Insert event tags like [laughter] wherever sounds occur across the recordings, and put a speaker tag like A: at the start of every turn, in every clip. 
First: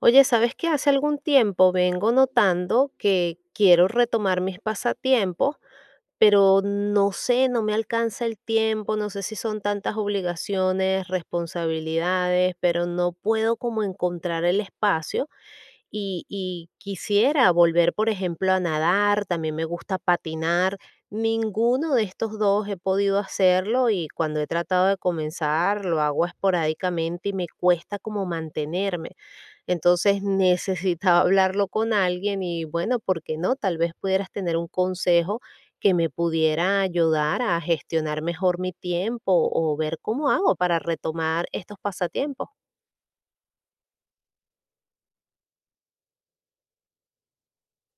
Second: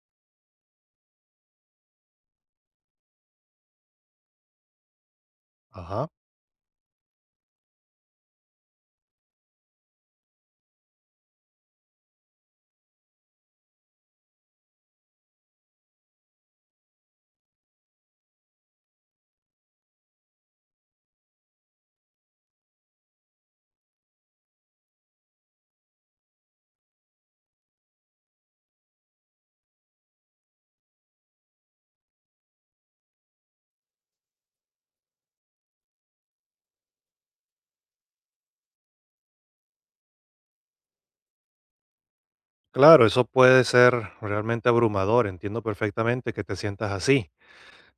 A: Oye, ¿sabes qué? Hace algún tiempo vengo notando que quiero retomar mis pasatiempos,
B: Ajá.
A: pero no sé, no me alcanza el tiempo, no sé si son tantas obligaciones, responsabilidades, pero no puedo como encontrar el espacio y quisiera volver, por ejemplo, a nadar, también me gusta patinar. Ninguno de estos dos he podido hacerlo y cuando he tratado de comenzar lo hago esporádicamente y me cuesta como mantenerme. Entonces necesitaba hablarlo con alguien y bueno, ¿por qué no? Tal vez pudieras tener un consejo que me pudiera ayudar a gestionar mejor mi tiempo o ver cómo hago para retomar estos pasatiempos.
B: Claro, eso puede ser realmente abrumador, entiendo perfectamente que te sientas así.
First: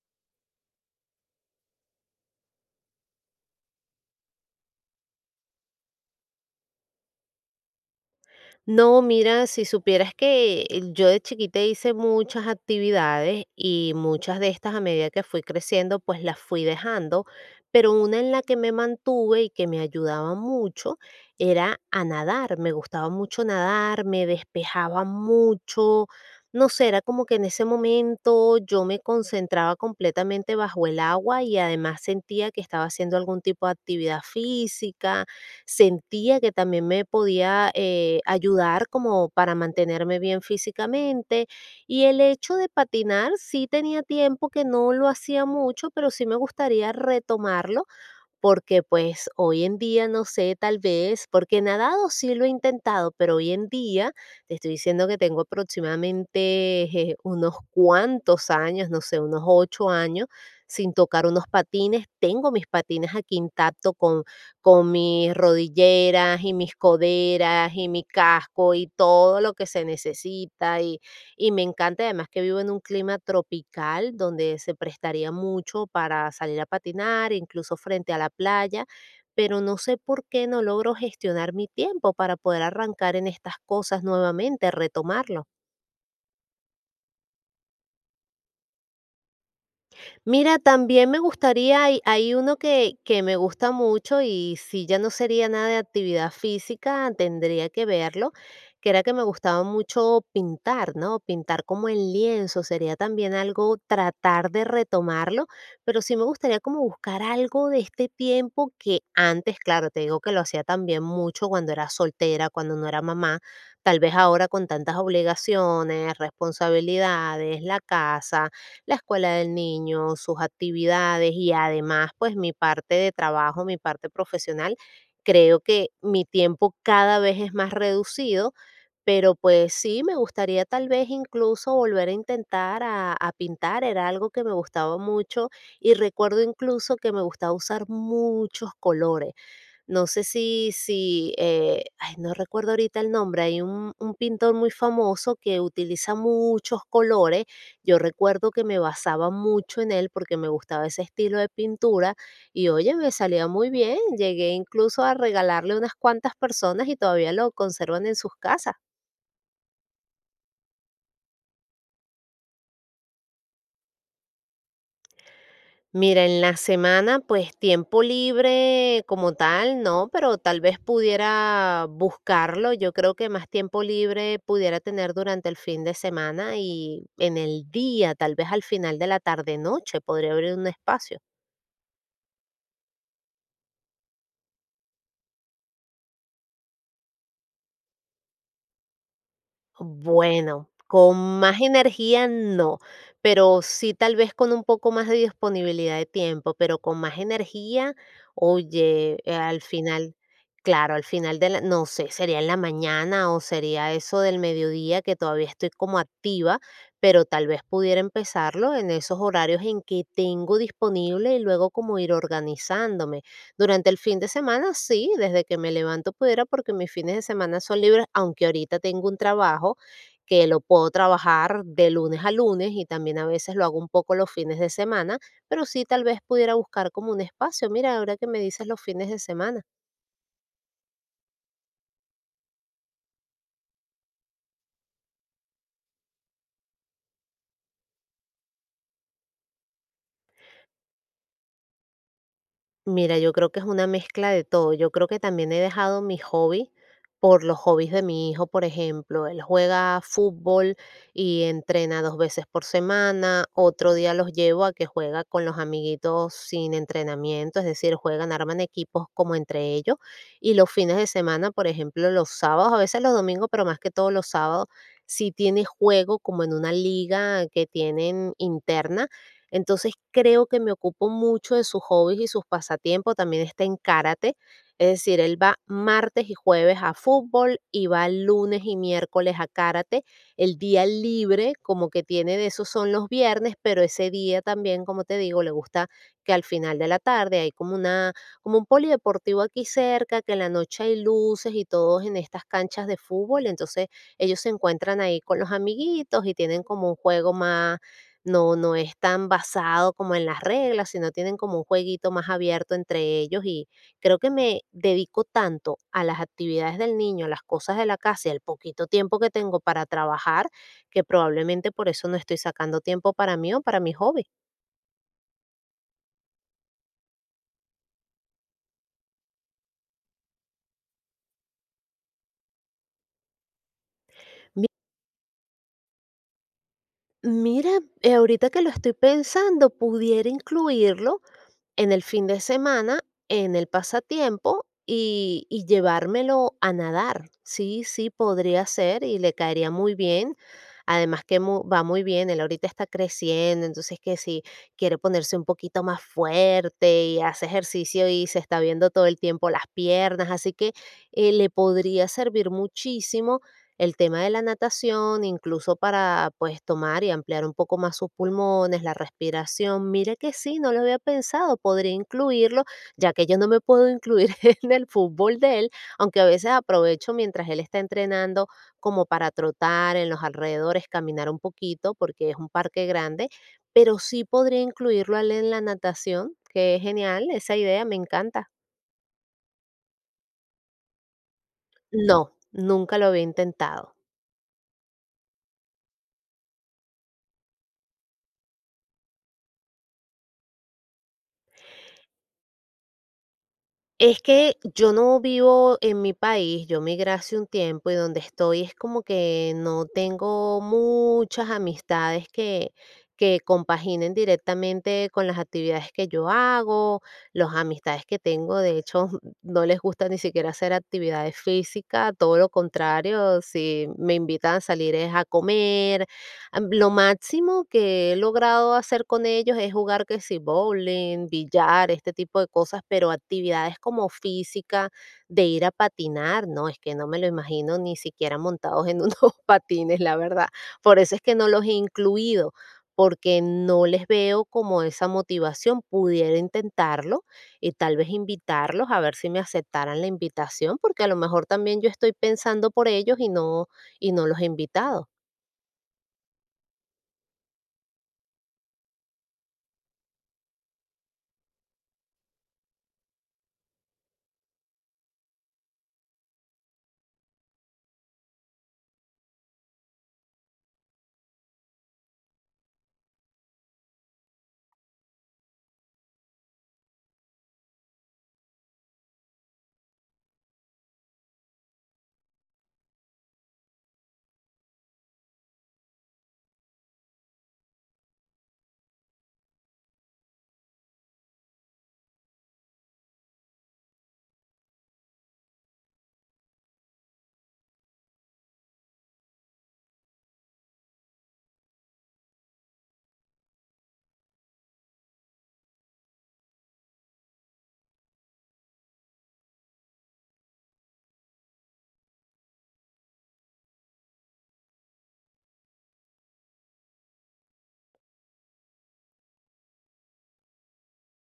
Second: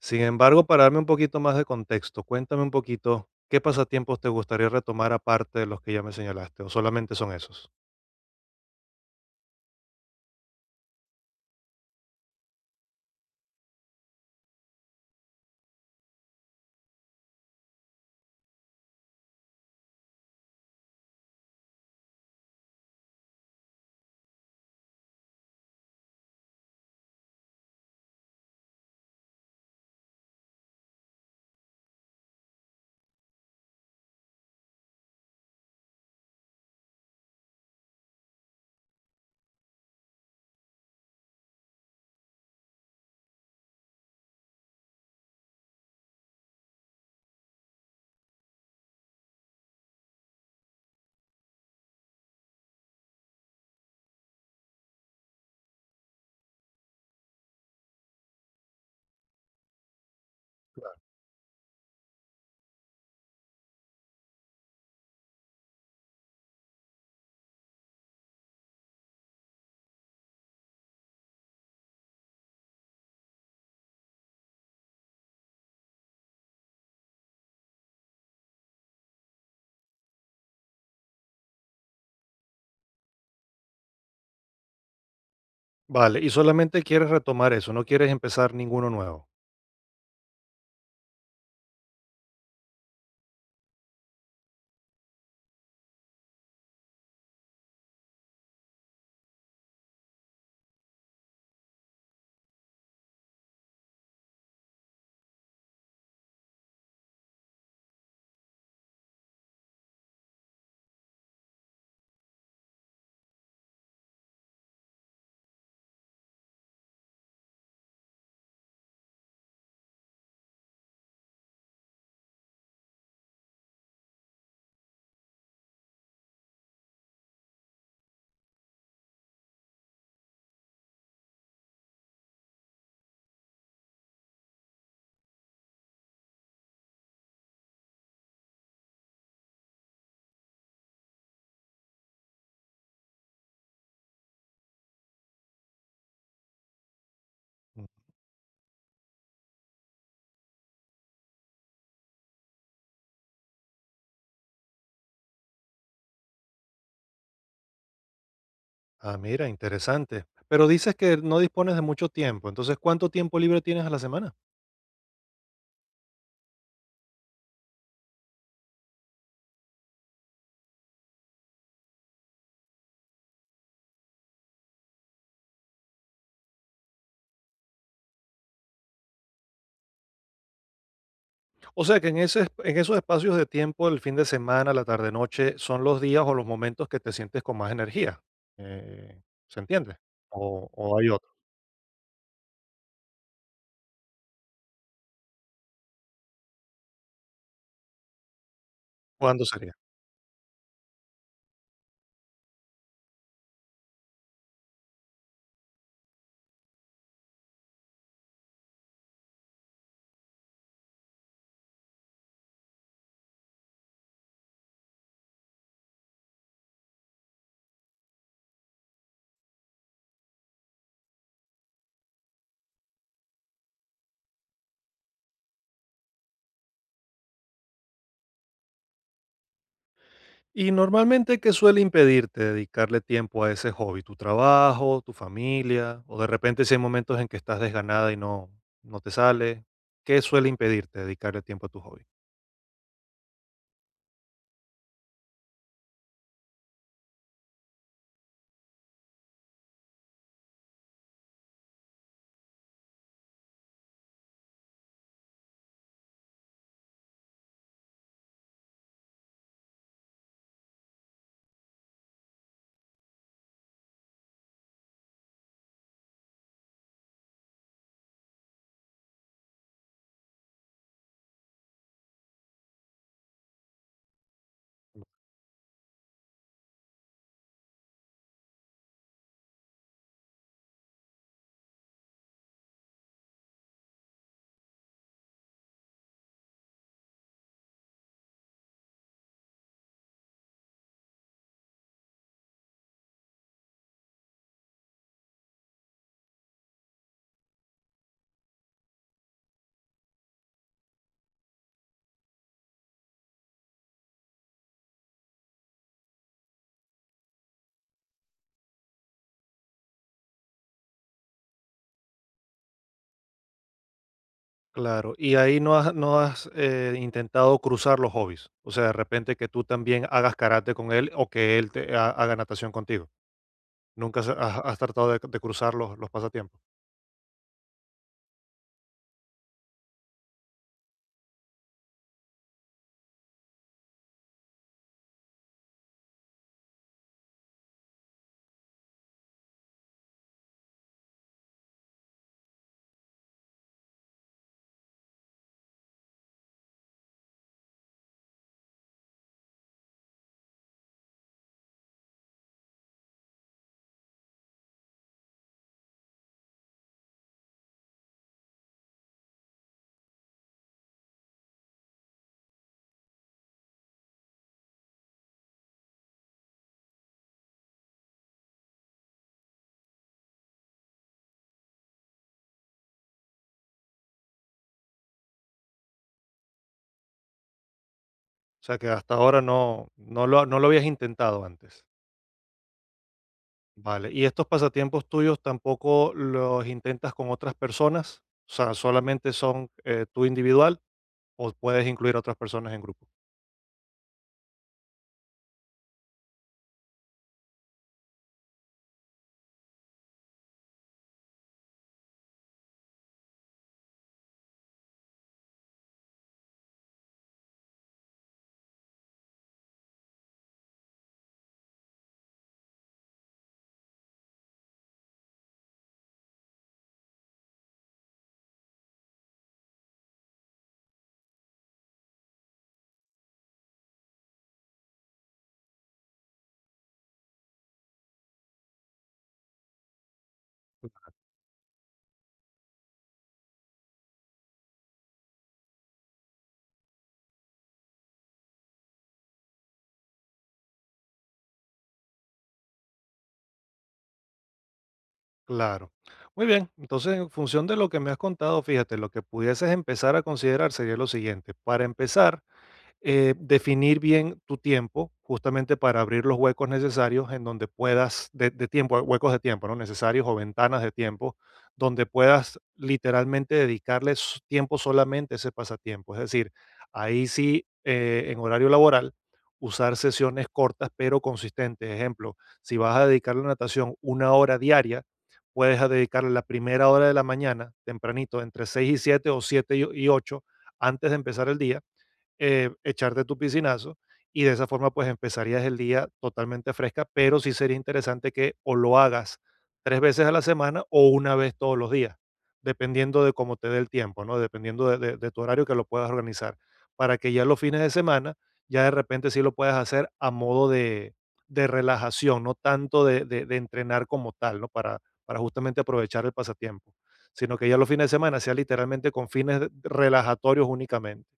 B: Sin embargo, para darme un poquito más de contexto, cuéntame un poquito qué pasatiempos te gustaría retomar aparte de los que ya me señalaste, o solamente son esos.
A: No, mira, si supieras que yo de chiquita hice muchas actividades y muchas de estas a medida que fui creciendo, pues las fui dejando, pero una en la que me mantuve y que me ayudaba mucho era a nadar. Me gustaba mucho nadar, me despejaba mucho. No sé, era como que en ese momento yo me concentraba completamente bajo el agua y además sentía que estaba haciendo algún tipo de actividad física, sentía que también me podía ayudar como para mantenerme bien físicamente. Y el hecho de patinar, sí tenía tiempo que no lo hacía mucho, pero sí me gustaría retomarlo porque, pues, hoy en día, no sé, tal vez, porque nadado sí lo he intentado, pero hoy en día te estoy diciendo que tengo aproximadamente, unos cuantos años, no sé, unos 8 años sin tocar unos patines. Tengo mis patines aquí intacto con mis rodilleras y mis coderas y mi casco y todo lo que se necesita y me encanta además que vivo en un clima tropical donde se prestaría mucho para salir a patinar, incluso frente a la playa, pero no sé por qué no logro gestionar mi tiempo para poder arrancar en estas cosas nuevamente, retomarlo.
B: Vale, y solamente quieres retomar eso, no quieres empezar ninguno nuevo.
A: Mira, también me gustaría, hay uno que me gusta mucho y si ya no sería nada de actividad física, tendría que verlo, que era que me gustaba mucho pintar, ¿no? Pintar como en lienzo, sería también algo tratar de retomarlo, pero sí me gustaría como buscar algo de este tiempo que antes, claro, te digo que lo hacía también mucho cuando era soltera, cuando no era mamá, tal vez ahora con tantas obligaciones, responsabilidades, la casa, la escuela del niño, sus actividades y además pues mi parte de trabajo, mi parte profesional. Creo que mi tiempo cada vez es más reducido, pero pues sí, me gustaría tal vez incluso volver a intentar a pintar, era algo que me gustaba mucho y recuerdo incluso que me gustaba usar muchos colores. No sé si, ay, no recuerdo ahorita el nombre, hay un pintor muy famoso que utiliza muchos colores. Yo recuerdo que me basaba mucho en él porque me gustaba ese estilo de pintura y, oye, me salía muy bien. Llegué incluso a regalarle a unas cuantas personas y todavía lo conservan en sus casas.
B: Ah, mira, interesante. Pero dices que no dispones de mucho tiempo, entonces ¿cuánto tiempo libre tienes a la semana?
A: Mira, en la semana, pues tiempo libre como tal, no, pero tal vez pudiera buscarlo. Yo creo que más tiempo libre pudiera tener durante el fin de semana y en el día, tal vez al final de la tarde-noche, podría abrir un espacio.
B: O sea que en esos espacios de tiempo, el fin de semana, la tarde noche, son los días o los momentos que te sientes con más energía. ¿Se entiende?
A: Bueno,
B: O hay otro.
A: con más energía no, pero sí tal vez con un poco más de disponibilidad de tiempo, pero con más energía, oye,
B: ¿Cuándo
A: al
B: sería?
A: final, claro, al final de la, no sé, sería en la mañana o sería eso del mediodía que todavía estoy como activa, pero tal vez pudiera empezarlo en esos horarios en que tengo disponible y luego como ir organizándome. Durante el fin de semana, sí, desde que me levanto pudiera, porque mis fines de semana son libres, aunque ahorita tengo un trabajo que lo puedo trabajar de lunes a lunes y también a veces lo hago un poco los fines de semana, pero sí tal vez pudiera buscar como un espacio. Mira, ahora que me dices los fines de semana.
B: Y normalmente, ¿qué suele impedirte dedicarle tiempo a ese hobby? ¿Tu trabajo, tu familia? O de repente si hay momentos en que estás desganada y no te sale. ¿Qué suele impedirte dedicarle tiempo a tu hobby?
A: Mira, yo creo que es una mezcla de todo. Yo creo que también he dejado mi hobby por los hobbies de mi hijo, por ejemplo. Él juega fútbol y entrena dos veces por semana. Otro día los llevo a que juega con los amiguitos sin entrenamiento, es decir, juegan, arman equipos como entre ellos. Y los fines de semana, por ejemplo, los sábados, a veces los domingos, pero más que todos los sábados, si tiene juego como en una liga que tienen interna, entonces creo que me ocupo mucho de sus hobbies y sus pasatiempos. También está en karate, es decir, él va martes y jueves a fútbol y va lunes y miércoles a karate. El día libre, como que tiene de esos son los viernes, pero ese día también, como te digo, le gusta que al final de la tarde hay como una, como un polideportivo aquí cerca, que en la noche hay luces y todos en estas canchas de fútbol, entonces ellos se encuentran ahí con los amiguitos y tienen como un juego más, no, no es tan basado como en las reglas, sino tienen como un jueguito más abierto entre ellos y creo que me dedico tanto a las actividades del niño, a las cosas de la casa y al poquito tiempo que tengo para trabajar, que probablemente por eso no estoy sacando tiempo para mí o para mi hobby.
B: Claro, y ahí no has intentado cruzar los hobbies, o sea, de repente que tú también hagas karate con él o que él haga natación contigo. Nunca has, has-
A: Mi-
B: has tratado de cruzar los pasatiempos.
A: Mira, ahorita que lo estoy pensando, pudiera incluirlo en el fin de semana, en el pasatiempo y llevármelo a nadar. Sí, sí, podría ser y le caería muy bien. Además que va muy bien, él ahorita está creciendo, entonces que si quiere ponerse un poquito más fuerte y hace ejercicio y se está viendo todo el tiempo las piernas, así que le podría servir muchísimo el tema de la natación, incluso para, pues, tomar y ampliar un poco más sus pulmones, la respiración. Mira que sí, no lo había pensado, podría incluirlo, ya que yo no me puedo incluir [laughs] en el fútbol de él, aunque a veces aprovecho mientras él está entrenando como para trotar en los alrededores, caminar un poquito, porque es un parque grande, pero sí podría incluirlo a él en la natación, que es genial, esa idea me encanta.
B: O sea, que hasta ahora no, no lo habías intentado antes.
A: No, nunca lo había intentado.
B: Vale, ¿y estos pasatiempos tuyos tampoco los intentas con otras personas? O sea, ¿solamente son tú individual o puedes incluir a otras personas en grupo?
A: Es que yo no vivo en mi país, yo migré hace un tiempo y donde estoy es como que no tengo muchas amistades que compaginen directamente con las actividades que yo hago, las amistades que tengo, de hecho, [laughs] no les gusta ni siquiera hacer actividades físicas, todo lo contrario, si me invitan a salir es a comer. Lo máximo que he logrado hacer con ellos es jugar que si bowling, billar, este tipo de cosas, pero actividades como física, de ir a patinar, no, es que no me lo imagino ni siquiera montados en [laughs] unos patines, la verdad. Por eso es que no los he incluido, porque no les veo como esa motivación. Pudiera intentarlo y tal vez invitarlos a ver si me aceptaran la invitación, porque a lo mejor también yo estoy pensando por ellos y no los he invitado.
B: Claro. Muy bien, entonces en función de lo que me has contado, fíjate, lo que pudieses empezar a considerar sería lo siguiente. Para empezar, definir bien tu tiempo, justamente para abrir los huecos necesarios en donde puedas, de tiempo, huecos de tiempo, ¿no? Necesarios o ventanas de tiempo, donde puedas literalmente dedicarle tiempo solamente a ese pasatiempo. Es decir, ahí sí, en horario laboral, usar sesiones cortas pero consistentes. Ejemplo, si vas a dedicarle a natación una hora diaria, puedes a dedicarle la primera hora de la mañana, tempranito, entre 6 y 7 o 7 y 8 antes de empezar el día echarte tu piscinazo y de esa forma pues empezarías el día totalmente fresca, pero sí sería interesante que o lo hagas tres veces a la semana o una vez todos los días, dependiendo de cómo te dé el tiempo, ¿no? Dependiendo de, de tu horario que lo puedas organizar, para que ya los fines de semana ya de repente sí lo puedas hacer a modo de relajación, no tanto de, de entrenar como tal, ¿no? Para justamente aprovechar el pasatiempo, sino que ya los fines de semana sea literalmente con fines relajatorios únicamente.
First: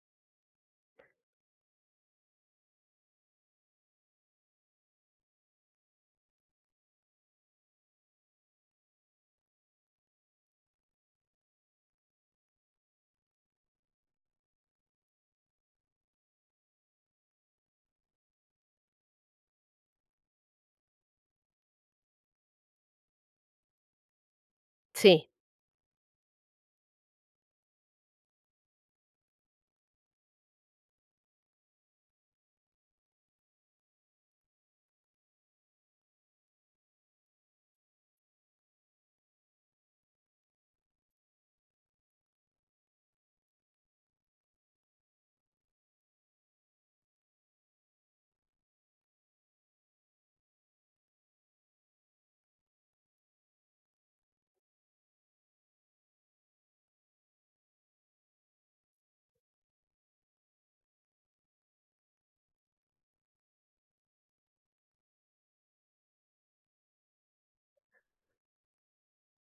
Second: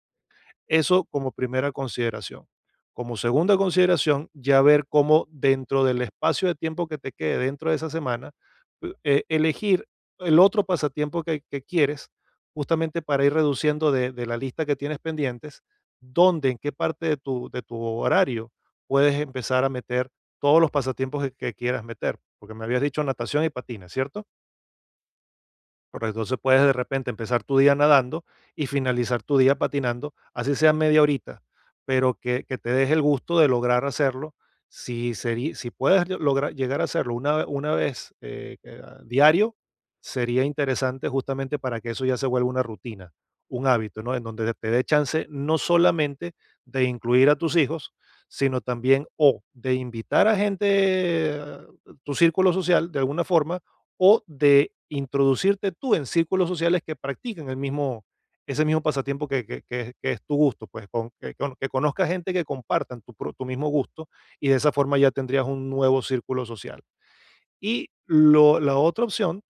B: Eso como primera consideración. Como segunda consideración, ya ver cómo dentro del espacio de tiempo que te quede dentro de esa semana, elegir el otro pasatiempo que quieres, justamente para ir reduciendo de la lista que tienes pendientes, dónde, en qué parte de tu horario puedes empezar a meter todos los pasatiempos que quieras meter, porque me habías dicho natación y patina, ¿cierto?
A: Sí.
B: Correcto, entonces puedes de repente empezar tu día nadando y finalizar tu día patinando, así sea media horita, pero que te des el gusto de lograr hacerlo. Si, sería, si puedes lograr llegar a hacerlo una, una vez a diario, sería interesante justamente para que eso ya se vuelva una rutina, un hábito, ¿no? En donde te dé chance no solamente de incluir a tus hijos, sino también o de invitar a gente, tu círculo social, de alguna forma, o de introducirte tú en círculos sociales que practiquen el mismo, ese mismo pasatiempo que es tu gusto, pues que conozcas gente que compartan tu, tu mismo gusto y de esa forma ya tendrías un nuevo círculo social. Y lo la otra opción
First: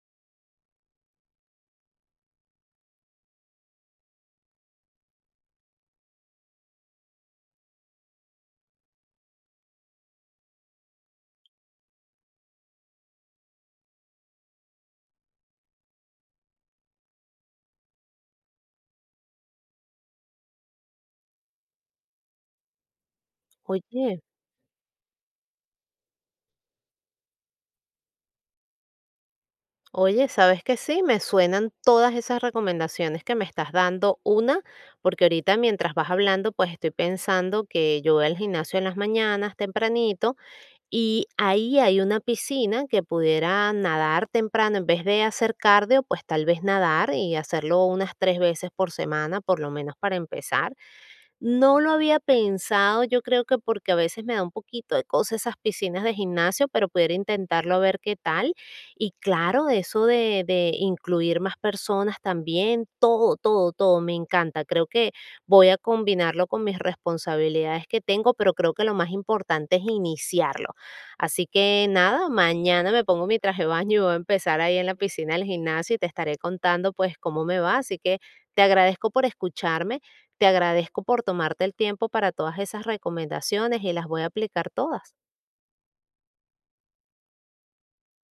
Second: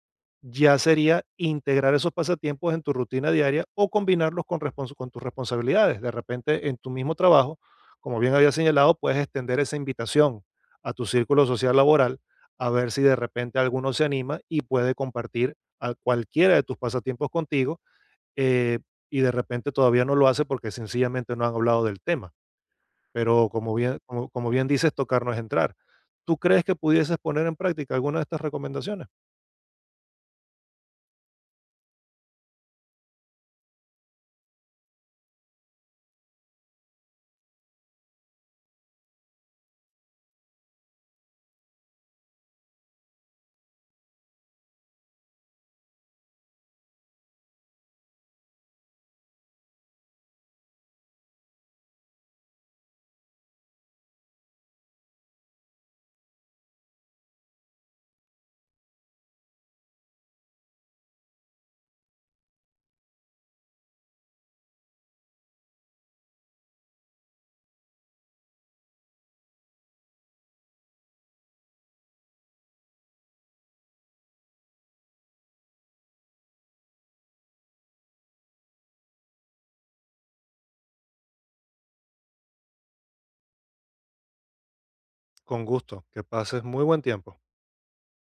B: ya sería integrar esos pasatiempos en tu rutina diaria o combinarlos con respons con tus responsabilidades. De repente, en tu mismo trabajo, como bien había señalado, puedes extender esa invitación a tu círculo social laboral, a ver si de repente alguno se anima y puede compartir a cualquiera de tus pasatiempos contigo, eh, y de repente todavía no lo hace porque sencillamente no han hablado del tema. Pero como bien,
A: Oye.
B: como bien dices, tocar no es entrar. ¿Tú crees que pudieses poner en práctica alguna de estas recomendaciones?
A: Oye, ¿sabes que? Sí, me suenan todas esas recomendaciones que me estás dando. Una, porque ahorita mientras vas hablando, pues estoy pensando que yo voy al gimnasio en las mañanas tempranito y ahí hay una piscina que pudiera nadar temprano. En vez de hacer cardio, pues tal vez nadar y hacerlo unas tres veces por semana, por lo menos para empezar. No lo había pensado, yo creo que porque a veces me da un poquito de cosa esas piscinas de gimnasio, pero pudiera intentarlo a ver qué tal. Y claro, eso de incluir más personas también, todo, todo, todo, me encanta. Creo que voy a combinarlo con mis responsabilidades que tengo, pero creo que lo más importante es iniciarlo. Así que nada, mañana me pongo mi traje de baño y voy a empezar ahí en la piscina del gimnasio y te estaré contando pues cómo me va. Así que te agradezco por escucharme, te agradezco por tomarte el tiempo para todas esas recomendaciones y las voy a aplicar todas.
B: Con gusto, que pases muy buen tiempo.